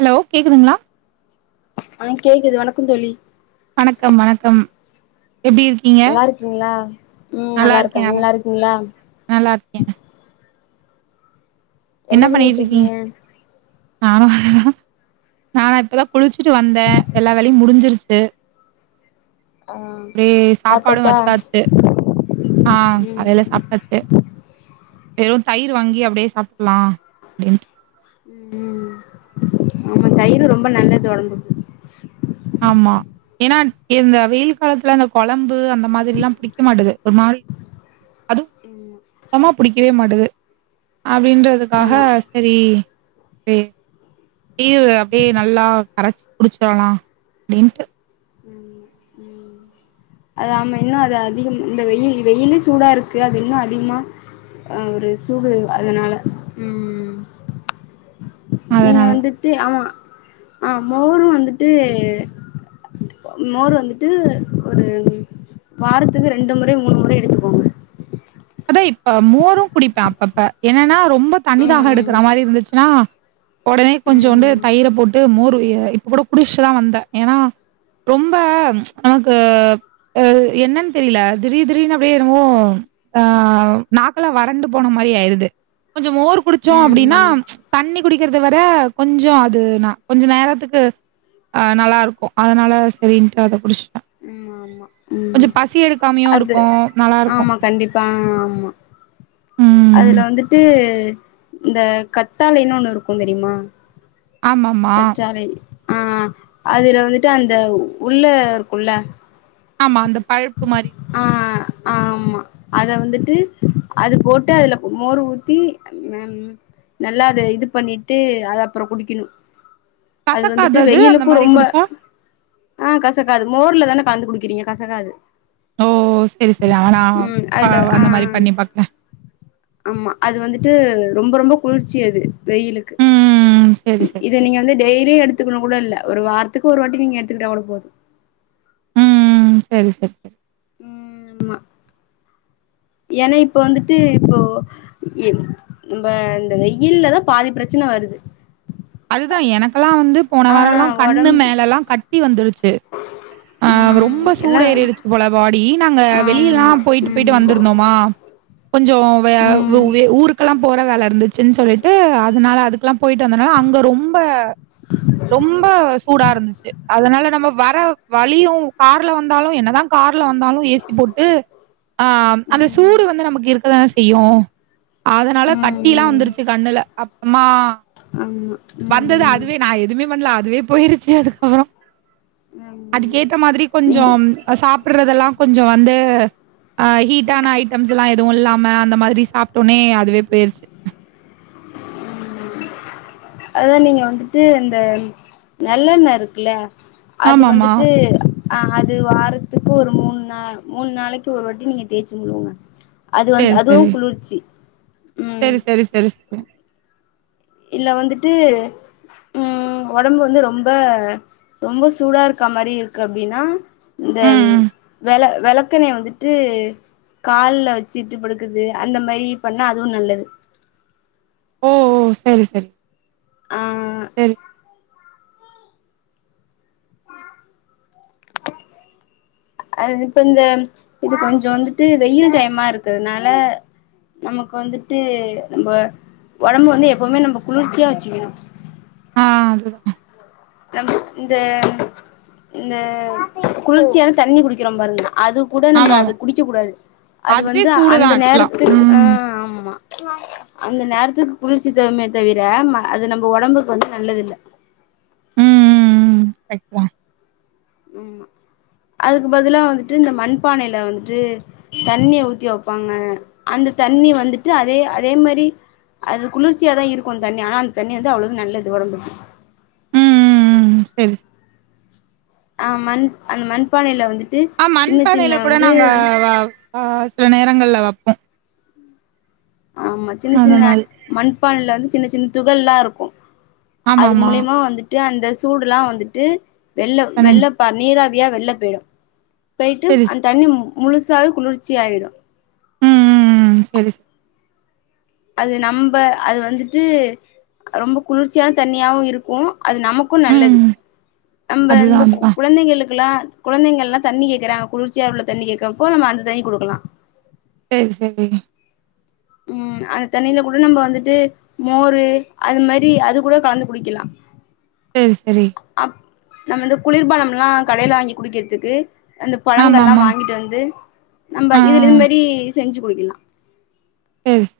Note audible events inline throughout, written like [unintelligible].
Hello கேக்குதுங்ளா ம் கேக்குது வணக்கம் தோளி க்கம் வணக்கம் எப்டி இருக்கீங்க? நல்லாருக்கீங்ளா ம் நல்லா இருக்கே நல்லாருக்கே நல்லா நீல்லாருக்கீங்ளா நல்லா இருக்கே. என்ன பண்ணீட்ருக்கீங்க நானு நானா இப்பதா குளிச்சுட்டு வந்தே எல்லா வேலயு முடிஞ்சிருச்சு ஆ ப்டே சாப்பாடு சாப்ட்டாச்சா வச்சாச்சு ஆ ம் காலைல சாப்ட்டாச்சு வெறு தயிரு வாங்கி அப்டே சாப் க்லா அப்டீன்டு ம் ம் ஆமா தயிரு ரொம்ப நல்லது ஒடம்புக்கு ஏனாட் இந்த வெயில் காலத்ல அந்த கொலம் பு அந்த மாதிரில்லா புடிக்க மாட்டது ஒரு மாரி அதுவு ம் தமா புடிக்கவே மாட் து அப்டின்றதுக்காக ஆமா செரி வே [unintelligible] அப்டே நல்லா கரச்சு குடிச்டல்லா நின்டு ம் ம் அது ஆம இன்னு அது அதிகோ இந்த வெயில் வெயிலு சூடா இருக்கு அது இன்னு அதிகமா ஒரு சூடு அதனால உம் நீங்க அதனால வந்துட்டு ஆமா ஆ மோருவந்துட்டு மோர்வந்துட்டு ஒரு வாரத்துக்கு ரெண்டுமுற மூணுமுற எடுத்துக்கோங்க அதாயிப்ப மோருகுடிப்ப அப்பப்ப என்னன்னா ரொம்ப தண்ணி தாக எடுக்குறமாரி யிருந்துச்சுன்னா உடனே கொஞ்சோண்டு தயிரபோட்டு மோர் இப்பகூட குடிஸ்டுதா வந்த ஏன்னா ரொம்ப ச்ச் நமக்கு அ என்னன்னு தெரில திடீர் திடீர்னு அப்டியே என்னமோ ஆ நாக்கெல்லா வறண்டு போனமாரி ஆயிடுது கொஞ்ச மோர்குடிச்சோ அப்டினா ம்ச் தண்ணி குடிக்கிறதுவர கொஞ்சோ அது நா கொஞ்சநேரத்துக்கு ஆஹ நல்லா இருக்கும் அதனால செரின்ட்டு அத குடிச் கொஞ்சோ ம் பசி எடுக்காமாயு இருக்கும் நல்லா இருக்கும் உம் ஆமா அதுல வந்துட்டு இந்த கத்தாலைன்னு ஒண்ணு இருக்கும் தெரியுமா ஆமாமா. பற்றாழை ஆஹ் அதுல வந்துட்டு அந்த உள்ளருக் குள்ள ஆமா அந்த பழப்புமாரி ஆம்மா அத வந்துட்டு அதுபோட்டு அதுல மோர் ஊத்தி உம் நல்லா அத இதுபண்ணிட்டு அது அப்றம் குடிக்கிணும் கசக்காது அதுவந்துட்டு அது அந்த வெய்யிலுக்கு மாரி ரொம்ப குடிச்சா? ஆஹ் கசக்காது மோர்லதான கலந்து குடிக்குறீங்க கசகாது ஓ ஓ செரி செரி அவன அதுல [unintelligible] ஆ அந்தமாரி பண்ணிபாக்குறே ஆமா அது வந்துட்டு ரொம்ப ரொம்ப குளிர்ச்சி அது வெய்யிலுக்கு ம். இ சரி, சரி, இத சரி. நீங்க வந்து டெய்லியு எடுத் எடுத்துக்ணு கூட இல்ல ஒரு வாரத்துக்கு ஒரு வாட்டி நீங்க எடுத்துக்கிட்டா கூட போதும் உம் செரி செரி செரி உம் ஆமா ஏன்னாயிப்ப வந்துட்டு இப்போ எ நம்ம இந்த வெய்யில்லதா பாதி ப்ர ச்சனை வருது அதுதான் எனக்கெல்லாம் வந்து போன வாரலாம் ஆ கண்ணு ஒடம் மேலல்லாம் கட்டி வந்துருச்சு ஆஹ் ரொம்ப ம் எல்லா சூடேருறிடுச்சு போல பாடி நாங்க ஆமா வெளியிலாம் போய்ட்டு ம் போய்ட்டு வந்துருந்தோமா கொஞ்சோ வே ஊ ம் வே ஊருக்கெல்லா போற வேலயிருந்துச்சுன் சொல்லிட்டு அதனால அதுக்கல்லாம் போய்ட்டு வந்தனால தோ ரொம்ப ரொம்ப சூடா இருந்துச்சு அதனால நம்ம வர வழியும் கார்ல வந்தாலு என்னதா கா ர்ல வந்தாலும் ஏ சி போட்டு ஆஹ் அந்த ம் சூடு வந்து நமக்கு இருக்கதான அய்யோ அதனால ம் கட்டிலா ம் வந்துருச்சு கண்ணுல அப் அம்மா ஆமா வந்தது ம் அதுவே நா எதுமே பண்ணல அதுவே போயிருச்சு அதுக்கப்பறோ ம் அதுக்கேத்த மாத்ரி கொஞ்சோ நீங்க ஆ சாப்படுறதெல்லா கொஞ்ச வந்து அ ஹீட்டான ஐட்டம்ஸ்யெல்லா எதுவும் இல்லாம அந்த மாத்ரி சாப்ட்டோனே அதுவே போய்ருச்சு அதா நீங்க வந்துட்டு இந்த நல்லெண்ண இருக்குல்ல அது ஆமாமா. வந்துட்டு ஆ அது வாரத்துக்கு ஒரு மூணு நா மூணு நாளைக்கி ஒரு வாட்டி நீங்க தேச்சு முழுவுங்க அது வந்து அதுவு குளிர்ச்சி ம் சேரி சேரி சேரி சேரி இல்ல வந்துட்டு ம் ஒடம்பு வந்து ரொம்ப ரொம்ப சூடா இருக்காமாரி இருக்கு அப்டின்னா இந்த ம், ம். வெள வெளக்கெண்ணய வந்துட்டு கால்ல வச்சிட்டு படுக்றது அந்த மாரி பண்ணா அதுவு நல்லது ஓ ஓ செரி செரி ஆ அ இப்ப இந்த இது கொஞ்சோ வந்துட்டு வெயில் டைமா இருக்கதுனால நமக்கு வந்துட்டு நம்ம ஒடம்ப வந்து எப்பமே நம்ம குளிர்ச்சியா வச்சுக்கணு ஆ அதுதா நம் இந்த இந்த குளிர்ச்சியால தண்ணி குடிக்கிறோம் பாருங்க அது கூட நம்ம ஆமாமா. அது குடிக்க கூடாது அது அதுவே வந்து சூடு தான் அந்த ஆக்சுவலா. நேரத்துக்கு ஆ ம். ஆமா அந்த நேரத்துக்கு குளிர்ச்சி தருமே தவிர அது நம்ம ஒடம்புக்கு வந்து நல்லது இல்ல ம் ம் ம் கரெட்டுதா ம் அதுக்கு பதுலா வந்துட்டு இந்த மண்பானையில வந்துட்டு தண்ணிய ஊத்தி வைப்பாங்க அந்த தண்ணி வந்துட்டு அதே அதே மாரி அது குளிர்ச்சியாதா இருக்கு தண்ணி ஆனா அந்த தண்ணி வந்து அவ்வளவு நல்லது ஒடம்புக்கு ம், ம், ம். சரி, சரி. ஆ மண் அந்த மண்பானையில வந்து ஆ சின்ன சின்ன மண்பானையில கூட நாங்க ஆ சில நேரங்கள்ல ஆமா சின்ன அந்த சின்ன மாரி மண்பானைல வந்து சின்ன சின்ன துகள்லா இருக்கு ஆமா அது ஆமா மூலியமா வந்துட் டு அந்த சூடுல்லா வந்துட்டு வெள்ள பனஞ்சு வெள்ளப்பா நீரா ஃப்ரீயா வெள்ள பேயிடும் பேய்ட்டு சரி ஸ் அந்த தண்ணி முழுசாவே குளிர்ச்சி ஆயிரு ம் ம் ம் செரி அது நம்ப அது வந்துட்டு ரொம்ப குளிர்ச்சியான தண்ணீயாவு இருக்கு அது நமக்கு நல்லது ம் நம்ப அதுதா இந்த கு அதுதா குழந்தைகளு க்குல்லா குழந்தைங்கல்லா தண்ணீ கேக்குறாங்க குளிர்ச்சியா உள்ள தண்ணீ கேக்றப்போ நம்ப அந்த தண்ணீ குடுக்கலா செரி செரி ம் அந்த தண்ணீல கூட நம்ப வந்துட்டு மோரு அது மாரி அது கூட கலந்து குடிக்கலா செரி செரி அப் நம்ம இந்த குளிர்பானம்லாம் கடையில வாங்கி குடிக்றதுக்கு அந்த ஆமா பழங்கள்லாம் ஆமா வாங்கிட்டு வந்து ஆ நம்ப இதுல இது மாரி செஞ்சு குடிக்கலாம் எஸ்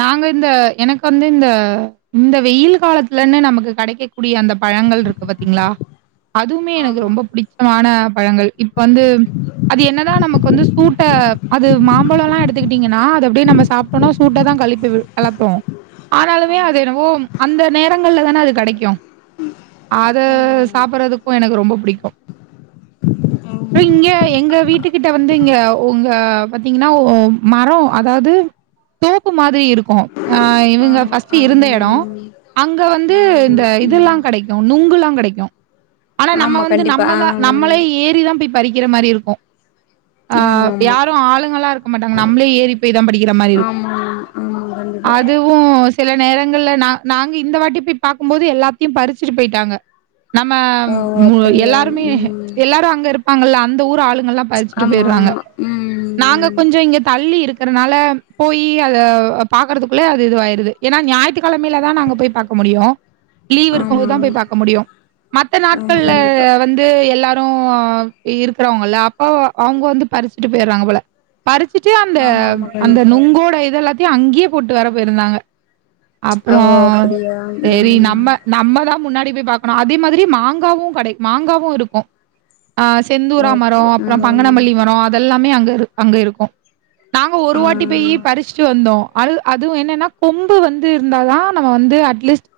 நாங்க இந்த எனக்கு வந்து இந்த இந்த வெயில் காலத்துலன்னு நமக்கு கெடைக்கக்கூடிய அந்த பழங்கள் இருக்கு பாத்தீங்களா அதுமே எனக்கு ஆமா ரொம்ப பிடிச்சமான பழங்கள் இப்ப வந்து அது என்னதான் நமக்கு வந்து சூட்ட அது மாம்பழம்லாம் எடுத்துக்கிட்டீங்கன்னா அத அப்டியே நம்ம சாப்டோம்னா சூட்ட தான் கழிப்பி விடும் கழப்பும் ஆனாலுமே அது ஆமா என்னவோ அந்த நேரங்கள்ல தான அது கெடைக்கும் அத ஆமா ஆமா சாப்பறதுக்கும் எனக்கு ரொம்ப பிடிக்கும் ஆமா இங்க எங்க வீட்டு கிட்ட வந்து இங்க ஒங்க பாத்தீங்கன்னா ஓ மரம் அதாவது தோ ப்பு மாரி இருக் கும் அ இவுங்க ஆமா ஃபர்ஸ்ட் இருந்த எடம் ஆம் அங்க வந்து ஆமா இந்த ம் இதெல்லாம் கெடைக்கும் நுங்குல்லாம் கெடைக் [unintelligible] ஆனா நம்ம ஆமா வந்து கண்டிப்பா நம்மதான் ஆம் நம்மளே ஏறிதான் பெய் பறிக்கிற மாரி இருக்கும் ஆஹ் ஆமா ஆமா யாரும் ஆளுங்களா இருக்க மாட்டாங்க நம்மளே ஏறி பெய் தான் பறிக்கிற மாரி இருக்கும் ஆமா ஆமா ஆமா கண்டிப்பா அதுவும் சில நேரங்கள்ல நா நாங்க இந்த வாட்டி பெய் பாக்கும்போது எல்லாத்தையும் பறிச்சுட்டு பெய்டாங்க நம்ம ஓ மு அப்படியா எல்லாருமே ம் எல்லாரும் அங்க இருப் பாங்களா அந்த ஊர் ஆளு ங்கல்லாம் பறிச்சுட்டு ஆமா போயிறாங்க ஆமா நாங்க ம் கொஞ்சம் இங்க தள்ளி இருக் இருக்கறனால போயி அத பாக்கறதுக்குள்ள அது இதுவாயிருது ஏனா ஞாயித்துக்கெழமையில தான் நாங்க போய் பாக்க முடியும் லீவ் இருக்கும் ஆமா போதான் போய் பாக்க முடியும் மத்த ஆமா ஆமா நாட்கள்ல கண்டிப்பா வந்து எல்லா இருக்கிறவங்க இருக்கறவங்கல்ல அப்போ அவுங்க வந்து பறிச்சுட்டு போயிறாங்க போல பறிச்சுட்டு அந்த ஆமா ஆமா அந்த கண்டிப்பா நுங்கோட பாதி அங்கேயே போட்டு வர போயிருந்தாங்க அப்றோ ஓ அப்படியா சேரி ம் நம்ம நம்மதா முன்னாடி போய் பாக்கனு அதே மாதிரி மாங்காவு கடை மாங்காவு இருக்கு ஆஹ் ஓ செந்தூரா மரோ அப்படி அப்ற ம் பங்கனமள்ளி மரோ அதெல்லாமே அங்க அங்க இருக்கோ நாங்க ஒரு ஆ வாட்டி போயி பரிட் இருந்தோ அ அதுவு என்னன்னா கொம்பு வந்து இருந்தா தா நம்ம வந்து அட்லீஸ்ட்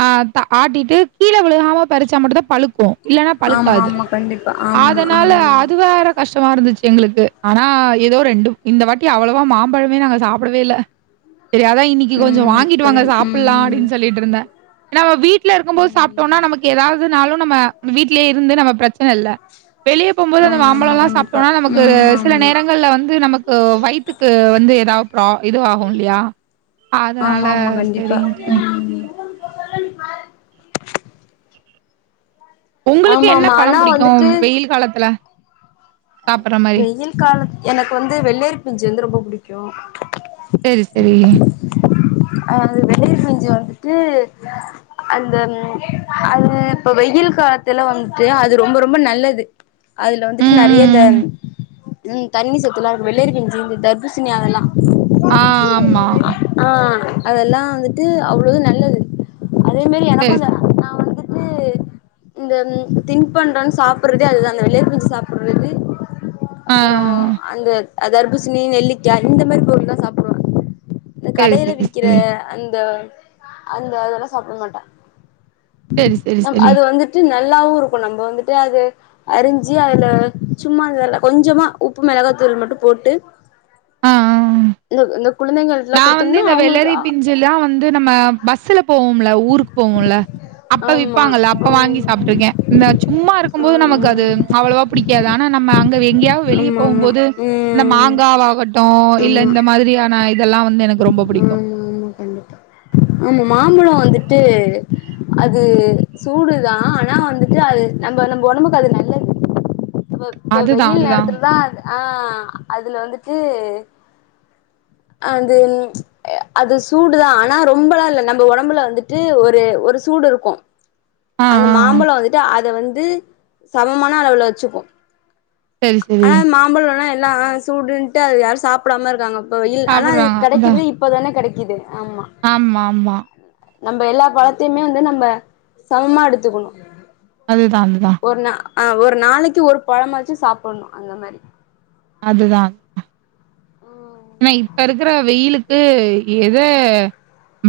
ஆஹ் ஆட்டிட்டு கீழ விழுகாம பறிச்சா மட்டுந்தா பழுக்கு இல்லனா ஆமா பழுக்காது ஆமா கண்டிப்பா ஆமா அதனால ம் அது வேற கஷ் இருந்துச்சு எங்களுக்கு ஆனா ஏதோ ரெண்டு இந்த வாட்டி அவ்வளவா மாம்பழமே நாங்க சாப் போடவேல்ல சரி அதா இன்னைக்கு கொஞ்ச ம் வாங்கிட்டு அப்படி வாங்க ம் சாப்பலா ம் அப்படின்னு சொல்லிட்ருந்தே நம்ம வீட் டுல இருக்கு போது ம் சாப்டோனா நமக்கு ஏதாவ் எதுனாலு நம்ம வீட்லியே இருந்து நம்ம ப்ரச் இல்ல வெளியே போகுபோது அந்த ஆமா ஆமா மாம்பழம்ல்லா கண்டிப்பா சாப்ட்டோனா நமக்கு ம் சில ஆமா நேரங்கல்ல வந்து நமக்கு வயித்துக்கு வந்து ஏதாது அ இது ஆகு இல்லையா அதனால ஆமா ஆமா கண்டிப்பா சரின்ட்டு. உம் [unintelligible] உங்களுக்கு என்ன பழம் புடிக்கு வெயில் காலத்துல சாப்பட்ற மாரி? வெய்யில் காலத் எனக்கு வந்து வெள்ளேரி பிஞ்சு வந்து ரொம்ப புடிக்கு சரி சரி அஹ் அது வெள்ளர் பிஞ்சி வந்துட்டு அந்த ம் அது இப்ப வெய்யில் காலத்துல வந்துட்டு அது ரொம்ப ரொம்ப நல்லது அதுல வந்துட்டு நறைய இந்த ம். தண்ணி சத்து எல்லா [unintelligible] வெள்ளரி பிஞ்சு இந்த தர்பூசணி அதெல்லா ஆஹ் ஆமா ஆ அதெல்லா வந்துட்டு அவ்ளோது நல்லது அதே மாரி எனக்கு சரி, சரி. [unintelligible] நா வந்து து இந்த தின் பண்ணறோன்னு சாப்றது அதுதா அந்த வெளியே பச்சு சாப்புறது ஆ. அப்றோ அந்த அ தர்பூசணி நெல்லிக்கா இந்த மாரி பொருள்லா [unintelligible] இந்த சரி, கடையில சரி, விக்கிற சரி. அந்த அந்த அதெல்லா சாப்பிட மாட்டே செரி செரி நம் செரி அது வந்துட்டு நல்லாவு இருக்கு நம்ம வந்துட்டு அது அறிஞ்சு அதுல சும்மா அந்தல கொஞ்சமா உப்பு மொளகாத்தூள் மட்டு போட்டு ஆ, ஆ. [unintelligible] குழந்தைகள் நான் வந்து இந்த வெள்ளரி பிஞ்சுலாம் வந்து நம்ம பஸ்ல போவோம்ல ஊருக்கு போவோம்ல அப்ப ஆமா விப்பாங்கல்ல ஆ அப்ப வாங்கி சாப்டுருக்கே இந்த சும்மா இருக்கும் போது நமக்கு ஆமா அது அவளவா புடிக்காது ஆனா நம்ம மா அங்க எங்கேயாவுது வெளிய போகும் ஆமா ஆமா போது இந்த ம் மாங்காவாகட்டும் இல்ல ஆமா இந்த மாதிரியான அ இதெல்லாம் ஆமா ஆமா கண்டிப்பா ஆமா மாம்பழோ வந்துட்டு அது சூடுதா ஆனா வந்துட்டு அது நம்ம நம்ம ஒடம்புக்கு அது நல்லது ப்ப இப்ப அதுதா வெயில் அதுதா நேரத்தில்ல தா அது ஆஹ் அதுல வந்துட்டு அது அது சூடுதா ஆனா ரொம்பலாம் இல்ல நம்ம ஒடம்புல வந்துட்டு ஒரு ஒரு சூடு இருக்கும் ஆ அந்த ஆ ஆ மாம்பழோ வந்திட்டு அத வந் து சமமான அளவுல வச்சுக்கூ சரி சரி ஆனா மாம்பழோல்லா எல்லா ஸ் ஸுடுண்ட்டு அது யாரூ சாப்டாம இருக்காங்கப் கோயில் ஆன அது கெடைக்றதே இப்பதானே கெடைக் இது ஆமாமா நம்ம எல்லா பழத்தைமே வந்து நம்ம சமமா எடுத்துக்கணு அதுதா அதுதா ஒரு நா ஆ ஒரு நாளைக்கு ஒரு பழமாச்சு சாப் போட்ணு அந்த மாரி அதுதா ஆமா எனா இப்ப இருக்குற வெயிலுக்கு எத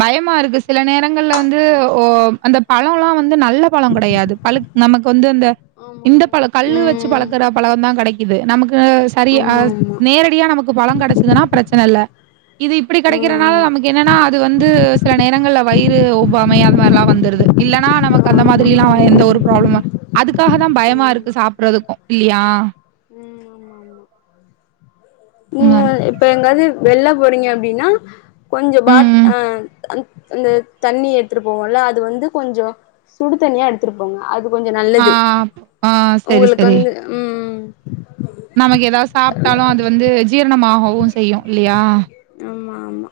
பயமா இருக்கு சில நேரங்கள்ல வந்து ஒ அந்த பழோலா வ ந்து நல்ல பழ கெடையாது பழுக் நமக்கு வந்து அந்த ஆமா இந்த பழ கல்லு வச்சு ம் பழக்கற பழந்தா கெடைக்கிது நமக்கு சரிய ஆ ஆமா ஆமா நேரடியா நமக்கு பழம் கெடச்சிதுன்னா பிரச்சன இல்ல இது இப்டி கெடைக்கறனால ம் நமக்கு என்னன்னா அது வந்து சில நேரங்கள்ல வயிறு ஒவ்வாமை அது மார்லா வந்திருது இல்லன்னா நமக்கு ஆமா அந்த ஆமா மாதிரியிலா வ ம் எந்த ஒருப் பராப்ளம்மலா அதுக் காக தா ஆமா பயமா இருக்கு சாப்றதுக்கூ இல்லியா உம் ஆமா ஆமா ம் நீங்க அது இப்ப எங்காது வெள்ள போறீங்க அப்டினா கொஞ்ச ம் பாட் ம். ஆ அந் அந்த தண்ணி எடுத்திட்டு போவோல அது வந்து கொஞ்சோ சுடு தண்ணியா எடுத்திட்டு போங்க அது கொஞ்சோ ஆ நல்லது ஆ சரி உங்களுக்கு சரி. வந்து உம் நமக்கு ஏதாது சாப்ட்டாலூ அது வந்து ஜீரணமாகவூ செய்யூ இல்லியா ஆமா ஆமா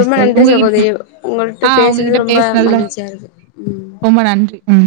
ரொம்ப நன்றி உங்ககிட்ட சகோதரி உங்கள்ட்ட ஆ உங்ககிட்ட பேசுனது ரொம்ப பேசுனதுல மகிழ்ச்சியா இருக்கு உம் ரொம்ப நன்றி. ம்.